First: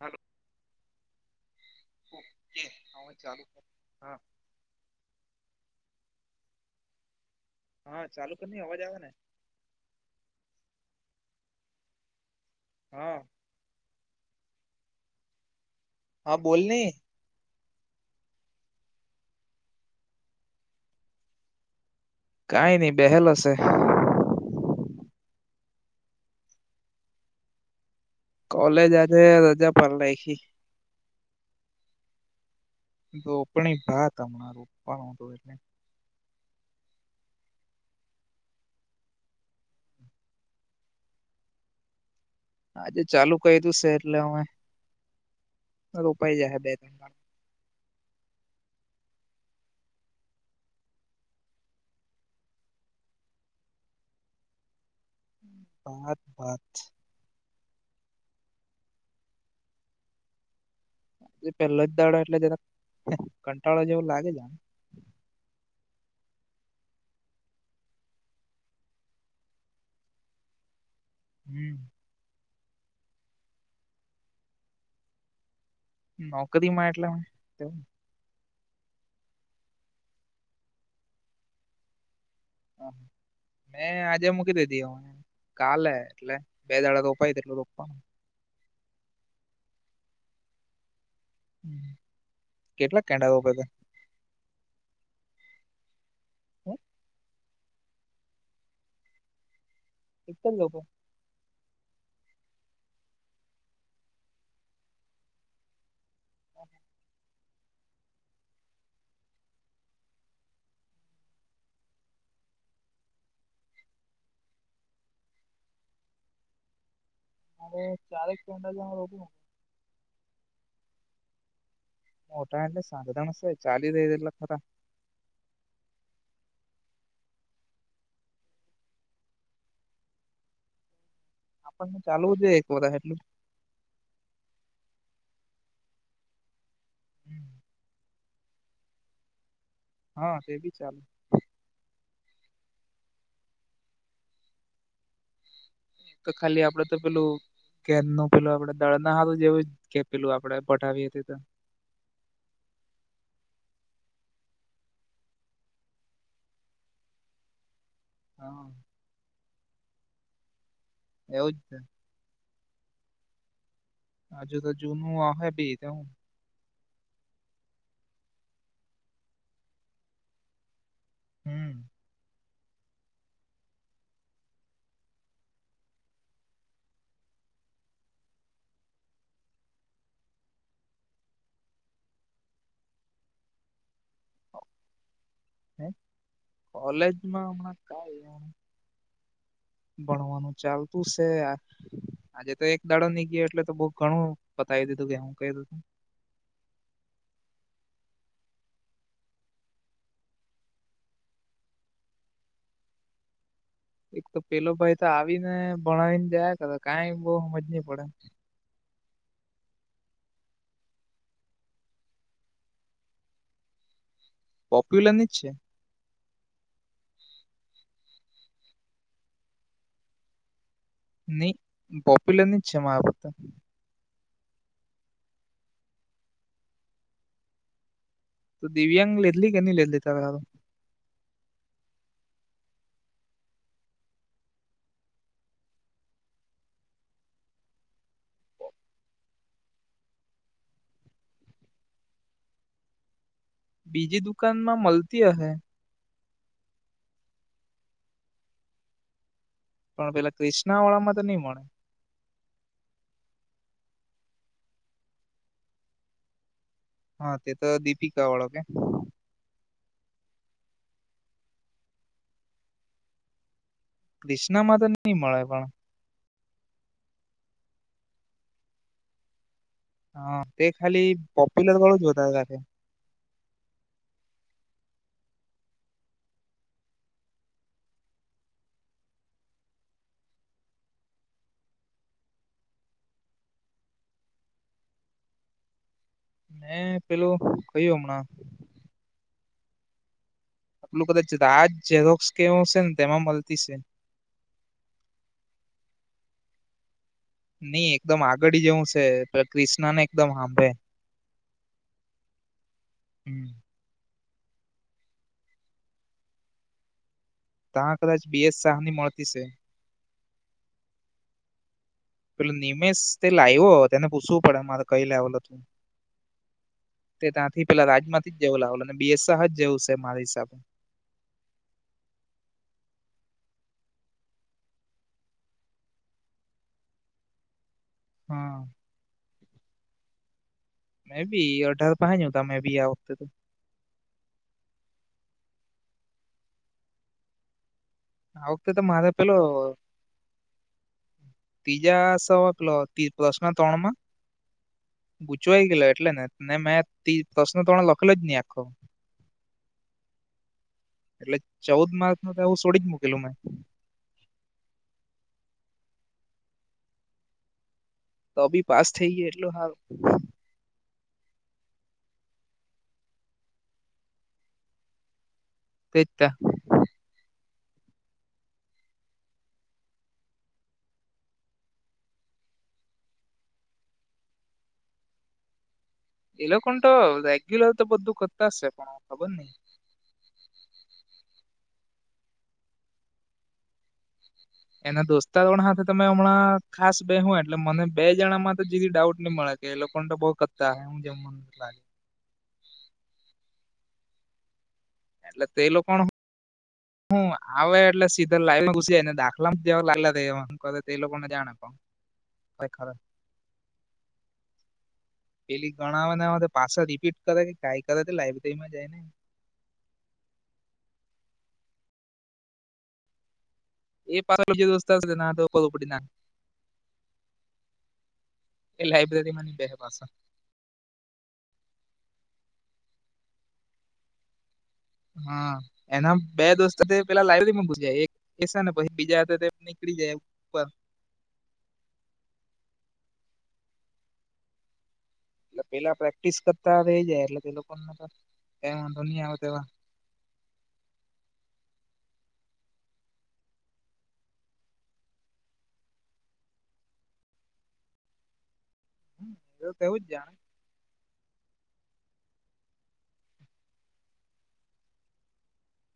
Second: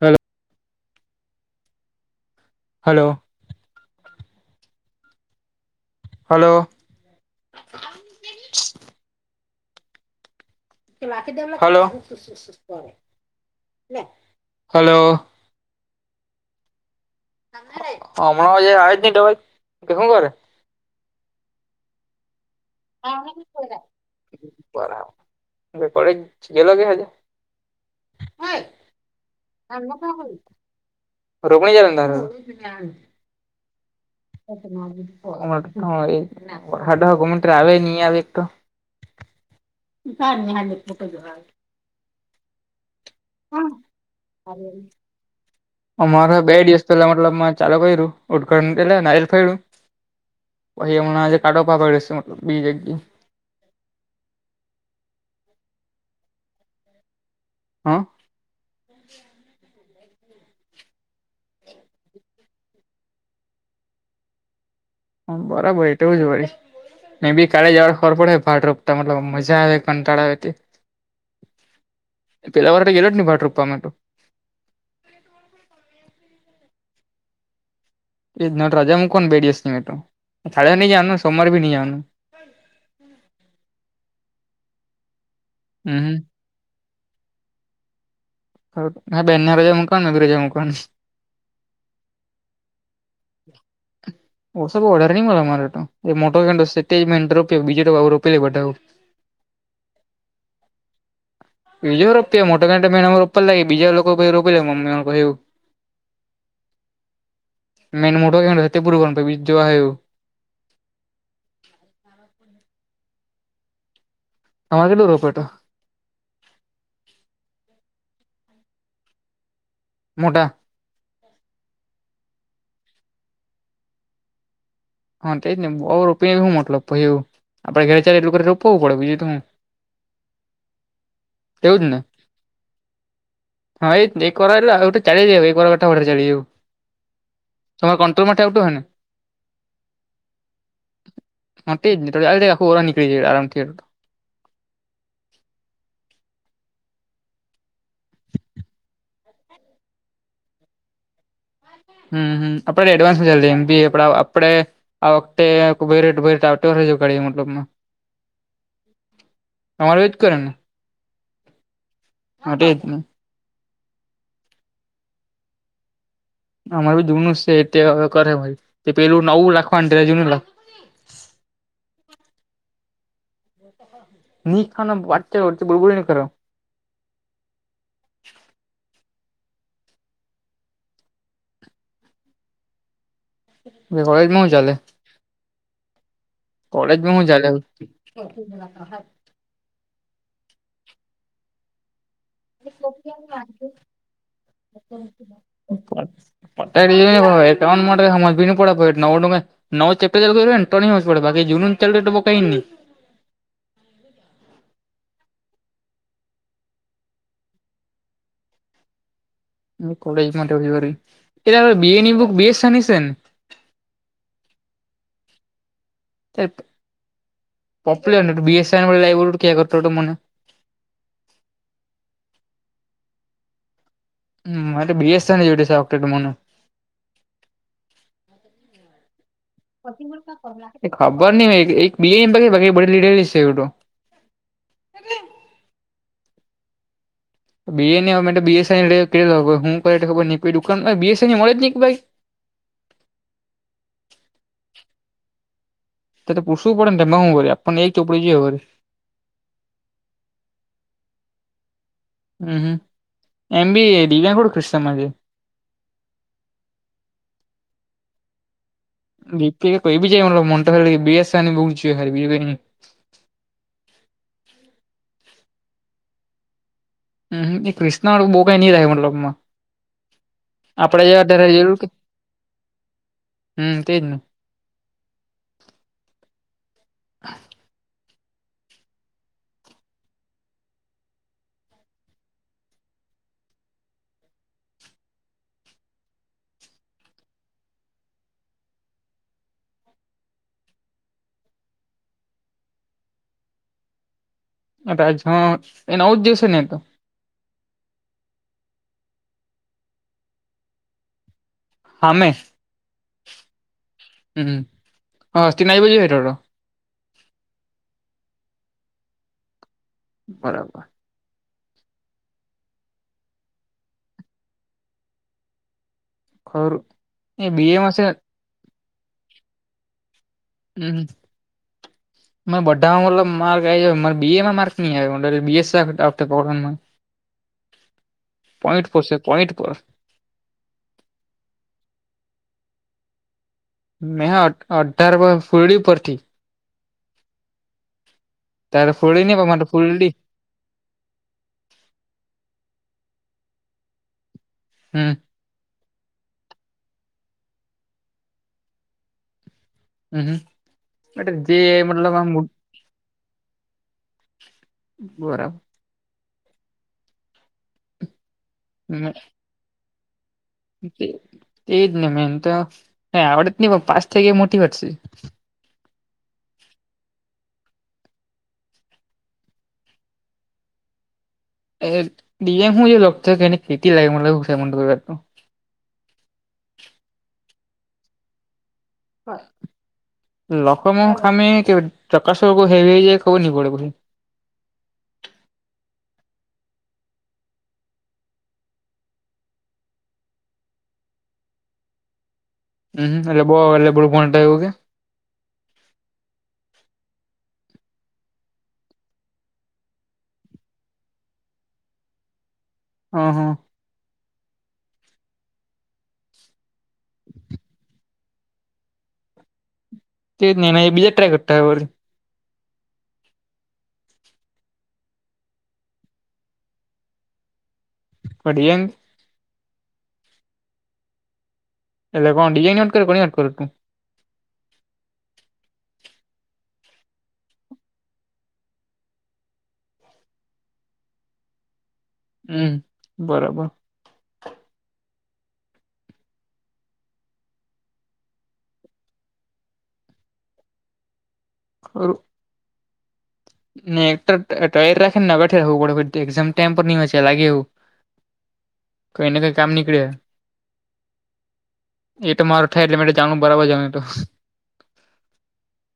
Hello okay hello ચાલુ કર હા હાલો હા ચાલુ કર ન અવાજ આવે ને હાલો હા હાલો હા બોલને હમણા જે આજ નીટ ભાઈ શું કર કઈ નહી રા બે જ ગલો કે હજ કોલેજ આજે રજા પાડનાઇખી [unintelligible] રોપણી ભાત હમણાં રોપવાનો હત એટલે હ એ સાડા હ ઘુમન્ટ આવે ન આવે એક તો સારુ હાલો કે તો હોય આજે ચાલુ કઇરું છે એટલે હવે ઉપાઈ જાય બે ત્રણ ચાલો કઇરું [unintelligible] વહી હમણાં જે કઢવા પડેશે મતલબ બી જગી. બાત બાત છે. હા. પેલો જ દાડો એટલે જરાક કંટાળો જેવું લાગે છે. હમ બરાબર એટો હોયજ. [unintelligible] મે બી કાલે જ ખબર પડે ભાડ રોતા મતલબ મજા આવે કંટાળાવ. હમ. પેલા વાર તો ગે જ નહ ભટ રૂપવા માટે તો નોકરીમાં એટલે. એ નોટ રજા મુકો ને બે દિવસ ની તો એસતીમ [inaudible] મટું સાા નની જ આનું સોમવાાર ભ ન જનું મેં આજે મૂકી દીધી હુ કાલે હમ એટલે. બે દાડા રોપાય એટું રોપવાનું હા બ બેનનારા જ મ [inaudible] કનું નગરે જ મકની કેટલા કેંડા બઘાં. ઓ સબ ઓર્ડર નહી મળે મારે તો [inaudible] બીજ રોપી લે બધા એક જ લોકો. બીજો રોપિયા મોટાં મેને રોપ લાગી બીજા લોકો રોપી મમ્મીને કહ્યું. મેન મોટો એ તે પૂર બી જો આયો. હમ [unintelligible] તમારે શું રોપેટો. અરે ચારેક પંડા જમાં રો [inaudible] મોટા. મોટા એટલે સારધણ છે ચાલી લે ખરા. હા તે જ નહી બપી હું મટલ એવું. આપડે ઘરે ચાલે એટલું ઘ રોપવું પડે બીજું તું. આપણ ચાલવું જે એક વરહ. હા એ એક ચલી જ એક [inaudible] ચલી તર કો તો માટે આવતુ હો ને. હા તે બી ચાલે. હા તે [inaudible] નીકળી આમથી તો ખાલી આપડે તો પેલું. કે નું પેલું આપડે દળ ના આવુ જેવું કે પેલું આપડે પઠાવી હતી તો. હમ હમ આપડે એડવાન્સ હજાર લેવાનું બી આપ આપડે. આ વખતે આખું ભરેટ ભરે આવતી રેજે કર મતલબમાં. હા. તમાર વેજ કરે ને. એવુંજ. હટ નને અજુ તો જનું અભે ભી દ‌ઉ. અમારે જૂનું છે તે કરે ભા‌ઈ પેલું નવું લખવાનું તે લખ હમ. જોતો હ. [inaudible] ખા વાચચ વ બોબો ન [inaudible] ખ. એ કોલેજમાં હું ચાલે. હે. કોલેજમાં હું ચાલે. હમણાં કઈ ભણવાનું ચાલતું સે. આજે તો એક દાડો ની ગયો એટલે તો બહુ ઘણું બતાવી દીધું કે હું કું. પત સ [inaudible] મજી ન કો ભ નવડ નવુ ચેપટર ચાલુ કરે તોની મેડ પડે બાકી જુનુ ચાલુ રે બો કાએ ન‌ઈ. એક તો પેલો ભાઈ તો આવી ને ભણાવીને જાય ખરો કાઈ બોહ હમજ નહી પડે કોલેજ મા [unintelligible] બી. એ. ની બુક બે સેની સેને વોક્યુલર ની છે. પોપુલર બી એસ કે મને. ની પોપ્યુલર ની જ છે માર મતે હ બીએસ જોક. [unintelligible] તો દિવ્યાંગ લીધલી કે નહી લીધલી પ્રતિ તારે મોટકા હારું કરલા એ ખબર ની હો એક બી. એ. બધી લીધેલીજ સે એવું ટો બ એસઈ હું બ ન કો દુકાનસઈ મળે જ નઈ ભાઈ? બીજી દુકાન માં મલતી હહે. તો પુસુું પડે ને એમાં હું વરે આપણ ને એક ચોપડી જોએ વરે પણ પેલા ક્રિષ્નાવાળામાં તો ની મળે. હમ્મ હમ્મ એમ. બી. એ. દિવ્યા કો [unintelligible] માટે હા તે તો દીપિકા વાળો કે બી કે કોઈબી જે મોન્ટા બી. એસ. આર. બી બુક જોએ ખાલી બીજું કાય ની ક્રિષ્ણા માં તો નહી મળે પણ. હ એ ક્રિષ્નાવાળો બો કઈ ની [unintelligible] મતલબમાં. હા તે આપડે ખાલી જેવા ત્યારે પોપ્યુલર વાળો જોતા લાગે હમ્મ તે જ ન. મેં પેલું કયું હમણાં. પેલું કદાચ રાજ ઝરોક્સ કેવું છે ને તેમાં મલતી છે. અ હ એ નવુ જ દેશે ને તો. નઈ એકદમ આગડ જેવું છે ક્રિષ્નાને એકદમ હામેં હામે. હમ્મ. હ હં તિના આવી બજી હોટો. તા કદાચ બી. એ. સાહ ની મળતી છે. બરાબર. પેલું નિમેશ તે લાયવો તેને પૂછવું પડે મારે કઈ લાવેલ હતું. ખરું તે એ ત્યાંથી બી પેલા એમાં છે રાજમાંથી જ જેવું લાવે બી. એ. સાહ. જ જેવું છે મારા હિસાબે. હમ્મ અ બધામાં મતલબ માર્ક આઈ જા મારે બી. એ. માર્ક નહીં આવે [unintelligible] હા પોઈન્ટ પર છે પોઈન્ટ પર. મેં બી અઢાર [unintelligible] તમે બીએ આવો તો મે અઢાર વા ફૂરડી ઉપરથી. આ વખતે તારે મારે ફૂલડી નહી પીલો પણ મારે ફૂલડી ત્રીજા [unintelligible] પ્રશ્ન ત્રણ માં. હમ્મ. ગૂંચવા ગેલો એટલે નેને મેં તી પ્રશ્ન ત્રણ લખેલો જ નહી આખો હમ્મ અહ એટલે ચૌદ માર્ક નું તો આવું છોડી જ મૂકેલું મેં બરાબ તો બી પાસ થઈ ગ્યો એટલો હા તેજ ને મેન તો આવડત નહી પાસ થઈ ગઈ મોટી વાત સે તે તા એ દએમું જે થાય કે એને ખેટી લાગે મને થ મંદ કર તો. એ લોકોન તો રેગ્યુલર તો બધું કરતા શે પણ ખબર નહિ લખમ ઓમ ખામી કે ચકાસવા હેવી ખબર નહીં પડે [unintelligible] એના દોસ્તો હ તમે હમણાં ખાસ બેહો એટલે મને બે જણા માં તો જિલ્દી ડાઉટ નહી મળે ગે લોકો પણ તો બહુ ક્તાા હું જેમ લાગ. હમ્મ હમ્મ એટલે બો [unintelligible] કે. એટલે તે લોકોનું હું આવે એટલે સીધા લાઈમાં ઘુસી જાય ને દાખલા જેવા લાગલા કર એ તે લોકોને જાણે પણ. પ ખર હ હ. પેલી ગણાવ ને પાછ રીપીટ કરે કે કઈ કરે લાઈબ્રેરી માં જાય ને. તે ને એ બીજા ટ્રાય કરતા હો વ. એ પાછ [unintelligible] તો કર પડી ના. ડિઝાઇન એ લાઈબ્રેરીમાંની બે પાસા એટલે કોણ બીજાની વાત કરે કે કોની વાત કરે. હા એના બે દોસ્ત પેલા લાઈબરીમાં પૂછ એક. એસા ને પછી બીજા હતા નીકળી જાય ઉપર. હમ બરોબર. એટલે પેલા પ્રેક્ટિસ કરતા જાય એટલે તે લોકો ને તો ક વાંધો નહી આવે તોવા. કરું. ને એક ટાયર રાખે ને અગ એામ ટાઈમ પર નઈ લાગે એવું. કઈને કઈ કામ એ તેવું નીકળે. જ જાણે એ તો મારું થાય એટલે મે જાણવું બરાબર જનું અતો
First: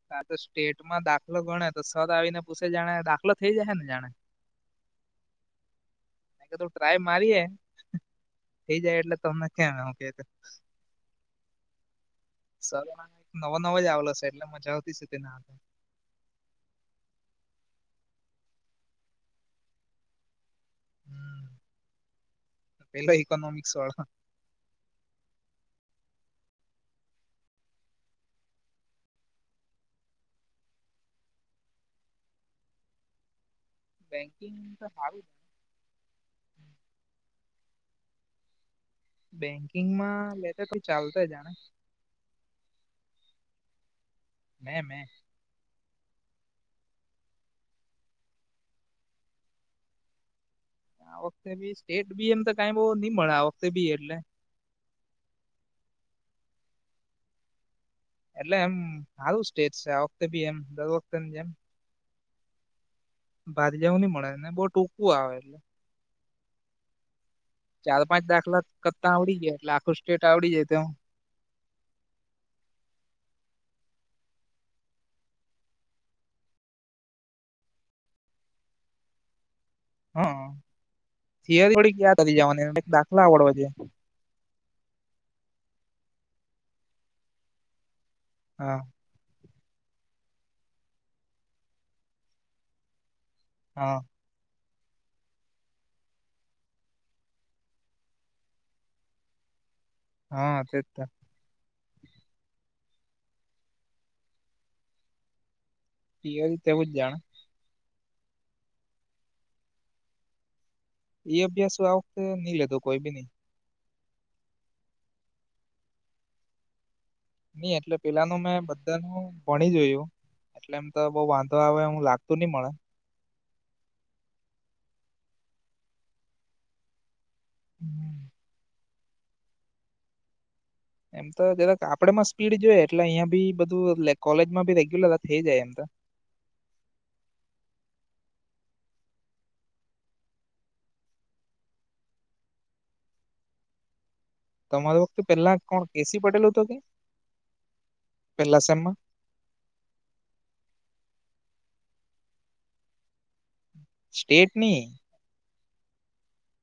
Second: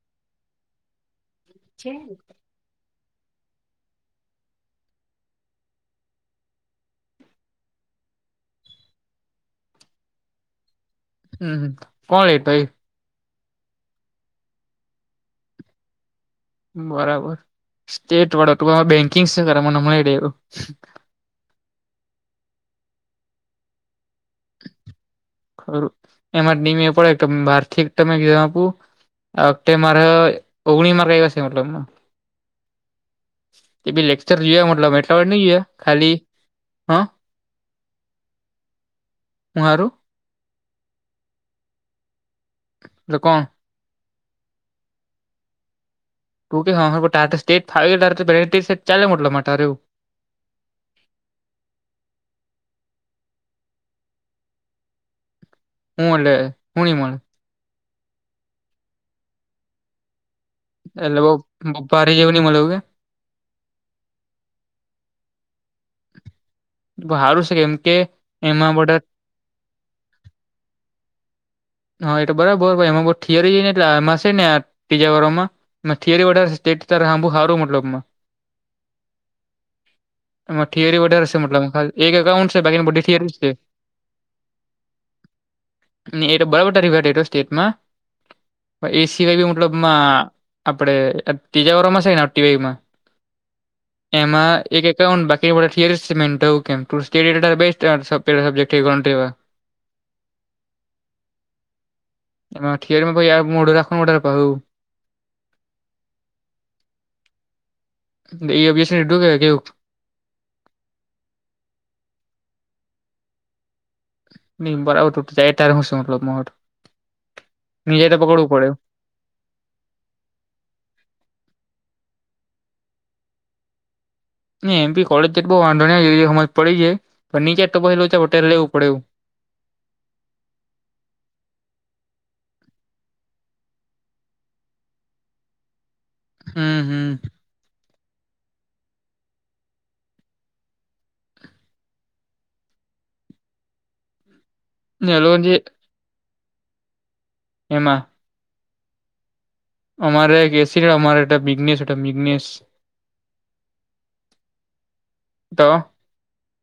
હા તો સ્ટેટમાં દાખલો ગણ તો સત આવીને પૂછે જાણે દાખલો થઈ જાય ને જાણે. મેં ટ્રાય મારીએ થઈ જાય એટલે તમને કેમ હું કે. હમ્મ હ કોણ એતો. નવા નવા જ આવેલો છે એટલે મજા આવતી છે તેના હથે. બરાબર સ્ટેટ વાળો તો બેંકિંગ શ કરે મનેમ રેવું. હમ પેલો ઇકોનોમિક્સ વાળા. ખ એમાં નિમ એ પડે કે બારથી તમે આપું. અગતે મારે ઓગણી મારગ એવાસે મતલબ. એ બી લેક્ચર બેંકિંગ જોયા તો મતલબ એટલા સારું વડ નઈ જોયા ખાલી. હાં. બેંકિંગમાં લેતા તો ચાલતા જાણે. ત કોણ. મે મે. તૂટી ખાવાની તારે તો સ્ટેટ ફાવે તારે તો પ્રેક્ટિસ જ ચાલે મતલબમાં તારે એવું આ વખતે બી સ્ટેટ બી એમ તો કઈ બહ નઈ મળે આ વખતે બી એટલે. હુંલે હું ણી મળ. એટલે એમ સારું સ્ટેજ છે આ વખતે બી એમ. દર વખતે એટલે બઉ બ ભારી જેવું નઈ મળવું કે. ભા જવું નહ મળે ને બહુ ટૂંકું આવે એટલે. હારું છે કેમ. કે ચાર પાંચ દાખલાખ એમાં બધા કરતાં આવડી ગાય એટલે આખું સ્ટેટ આવડી જાય તો. હા એટલે બરાબર એમાં થથીિયરી જઈ ને એટલે આમાં ને આ તીજા ઘરોમાં. મે થિયરી વડેેટંબુ હારું મતલબમાં. હ એમાં થિયરી વધારે છે મતલબ થિયરી થોડીક એક યાદ કરી અાઉન્ટ છે જવાની બાકીની બધી દાખલા થિયરી છે. આવડવા જોઈએ એ તો બરાબટા રવા સ્ટેટમાં. હા. એ સવાય બી મતલબ આપડણે ત્રીજા વારમાં છે ને ટી વાય માં. હા. એમાં એકાન્ટ બાકી બાકી બધાથી અડી છે સ્ટેટ [unintelligible] તેવા હા તેજ ત એમાં થેરીમાં કોઈ આવે મોઢ રાખ પા હું. ઠીક છે, એવું જાણો. એ અભ્યાસ ને કે કેવું? એ અભ્યાસ આ વખતે નઈ લેતો, કોઈ બી નઈ. ન બરાબર જાય [unintelligible] નઈ, એટલે ની જાય તો પેલાનું પકડવું મેં પડે બધું. તેનુ ભણી જોયું, એટલે એમ તો બઉ વાંધો આવે લાગતું નહીં મળે. એમ ભી કોલેજમાં એટલો વાધો નહીં લેવું પડે, એવું. એમ તો જરાક આપડા માં સ્પીડ જોઈએ, એટલે અહિયાં બી બધું કોલેજ માં ભી રેગ્યુલર થઈ જાય, એમ તો. હમ, હમ. તમારો ને એ લોકો જે પેલા કોણ, કેસી પટેલ હતો કે? એમાં. પેલા સેમમા? અમારે કેસી ની મિગનેસ હતો, મિગનેસ. સ્ટેટ ની. તો.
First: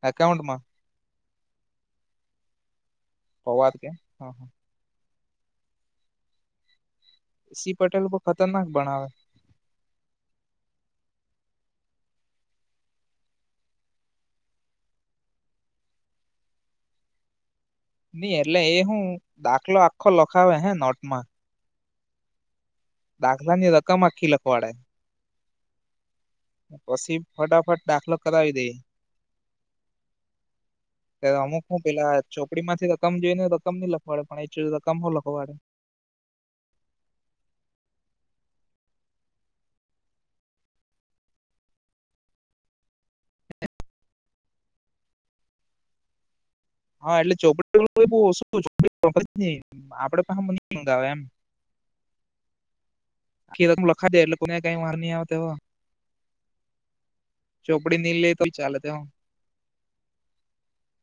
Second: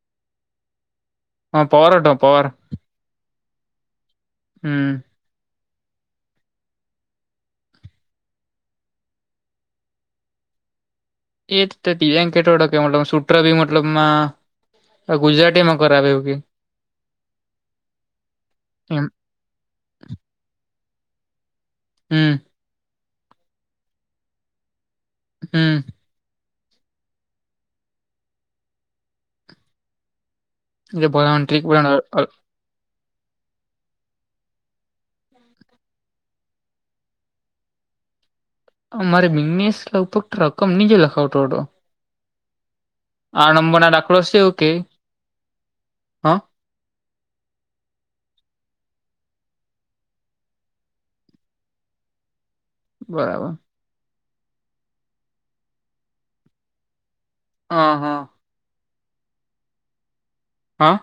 અકાઉન્ટમાં. હા, પવાર હતો, પવાર. પવાર હતો. હમ. કેસી પટેલ તો ખતરનાક ભણાવે. [unintelligible] મતલબમાં અ ગુજરાતીમાં કરાવે એવું કે. નઈ, એટલે એ હું દાખલો આખો લખાવે હે, નોટ માં. હમ. દાખલા ની રકમ આખી લખવાડે. હમ. પછી ફટાફટ દાખલો કરાવી દે. એટલે ભણાવવાનો અમુક ટ્રીક હું પેલા ભણાવ ચોપડી માંથી રકમ જોઈ ને, તો રકમ નહીં લખવાડે, [unintelligible] રકમ મો લખવાડે. મારે મિગનેસ આવતો, રકમ નીચે લખાવતો હતો. આ નંબર ના દાખલો છે, એવું કેય? હા, એટલે ચોપડી માંથી ઓછું ઓછું કરાવે, આપડે પણ મંગાવે, એમ. બરાબર. આખી લખા દે, એટલે કોને કઈ વાર નહીં આવ, હો, હા ચોપડી ની હા લે. પરીક્ષા ચાલે, તો એમ. હા.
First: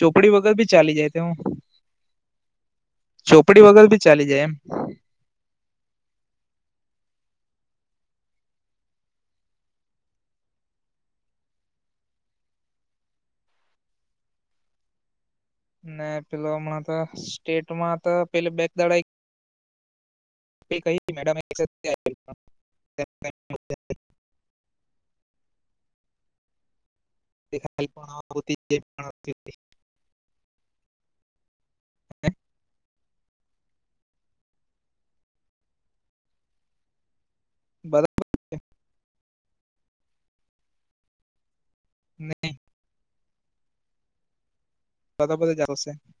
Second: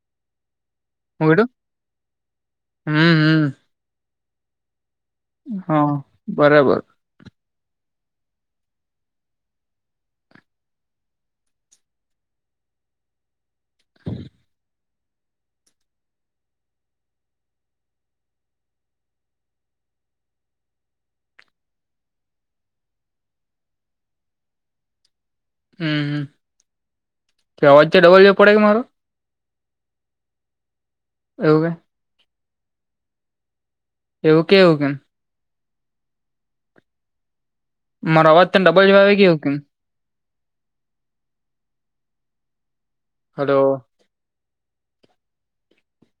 ચોપડી વગર ભી ચાલી જાય. તો હું હમ હમ ચોપડી વગર ભી ચાલી જાય, એમ. હા, બરાબર. હ. ન, પેલો હમણાં તો સ્ટેટમાં તો પેલી બેક દાડા એ કહી, મેડમ? હમ. તો અવાજ તો જાય ડબલ જેવો પડે કે મારો પણ જે એવું કે. હ. એવું કેવું, કેમ? બધા મારો અવાજ તને ડબલ આવી ગયો, કેમ? નહીં. હલો. [unintelligible]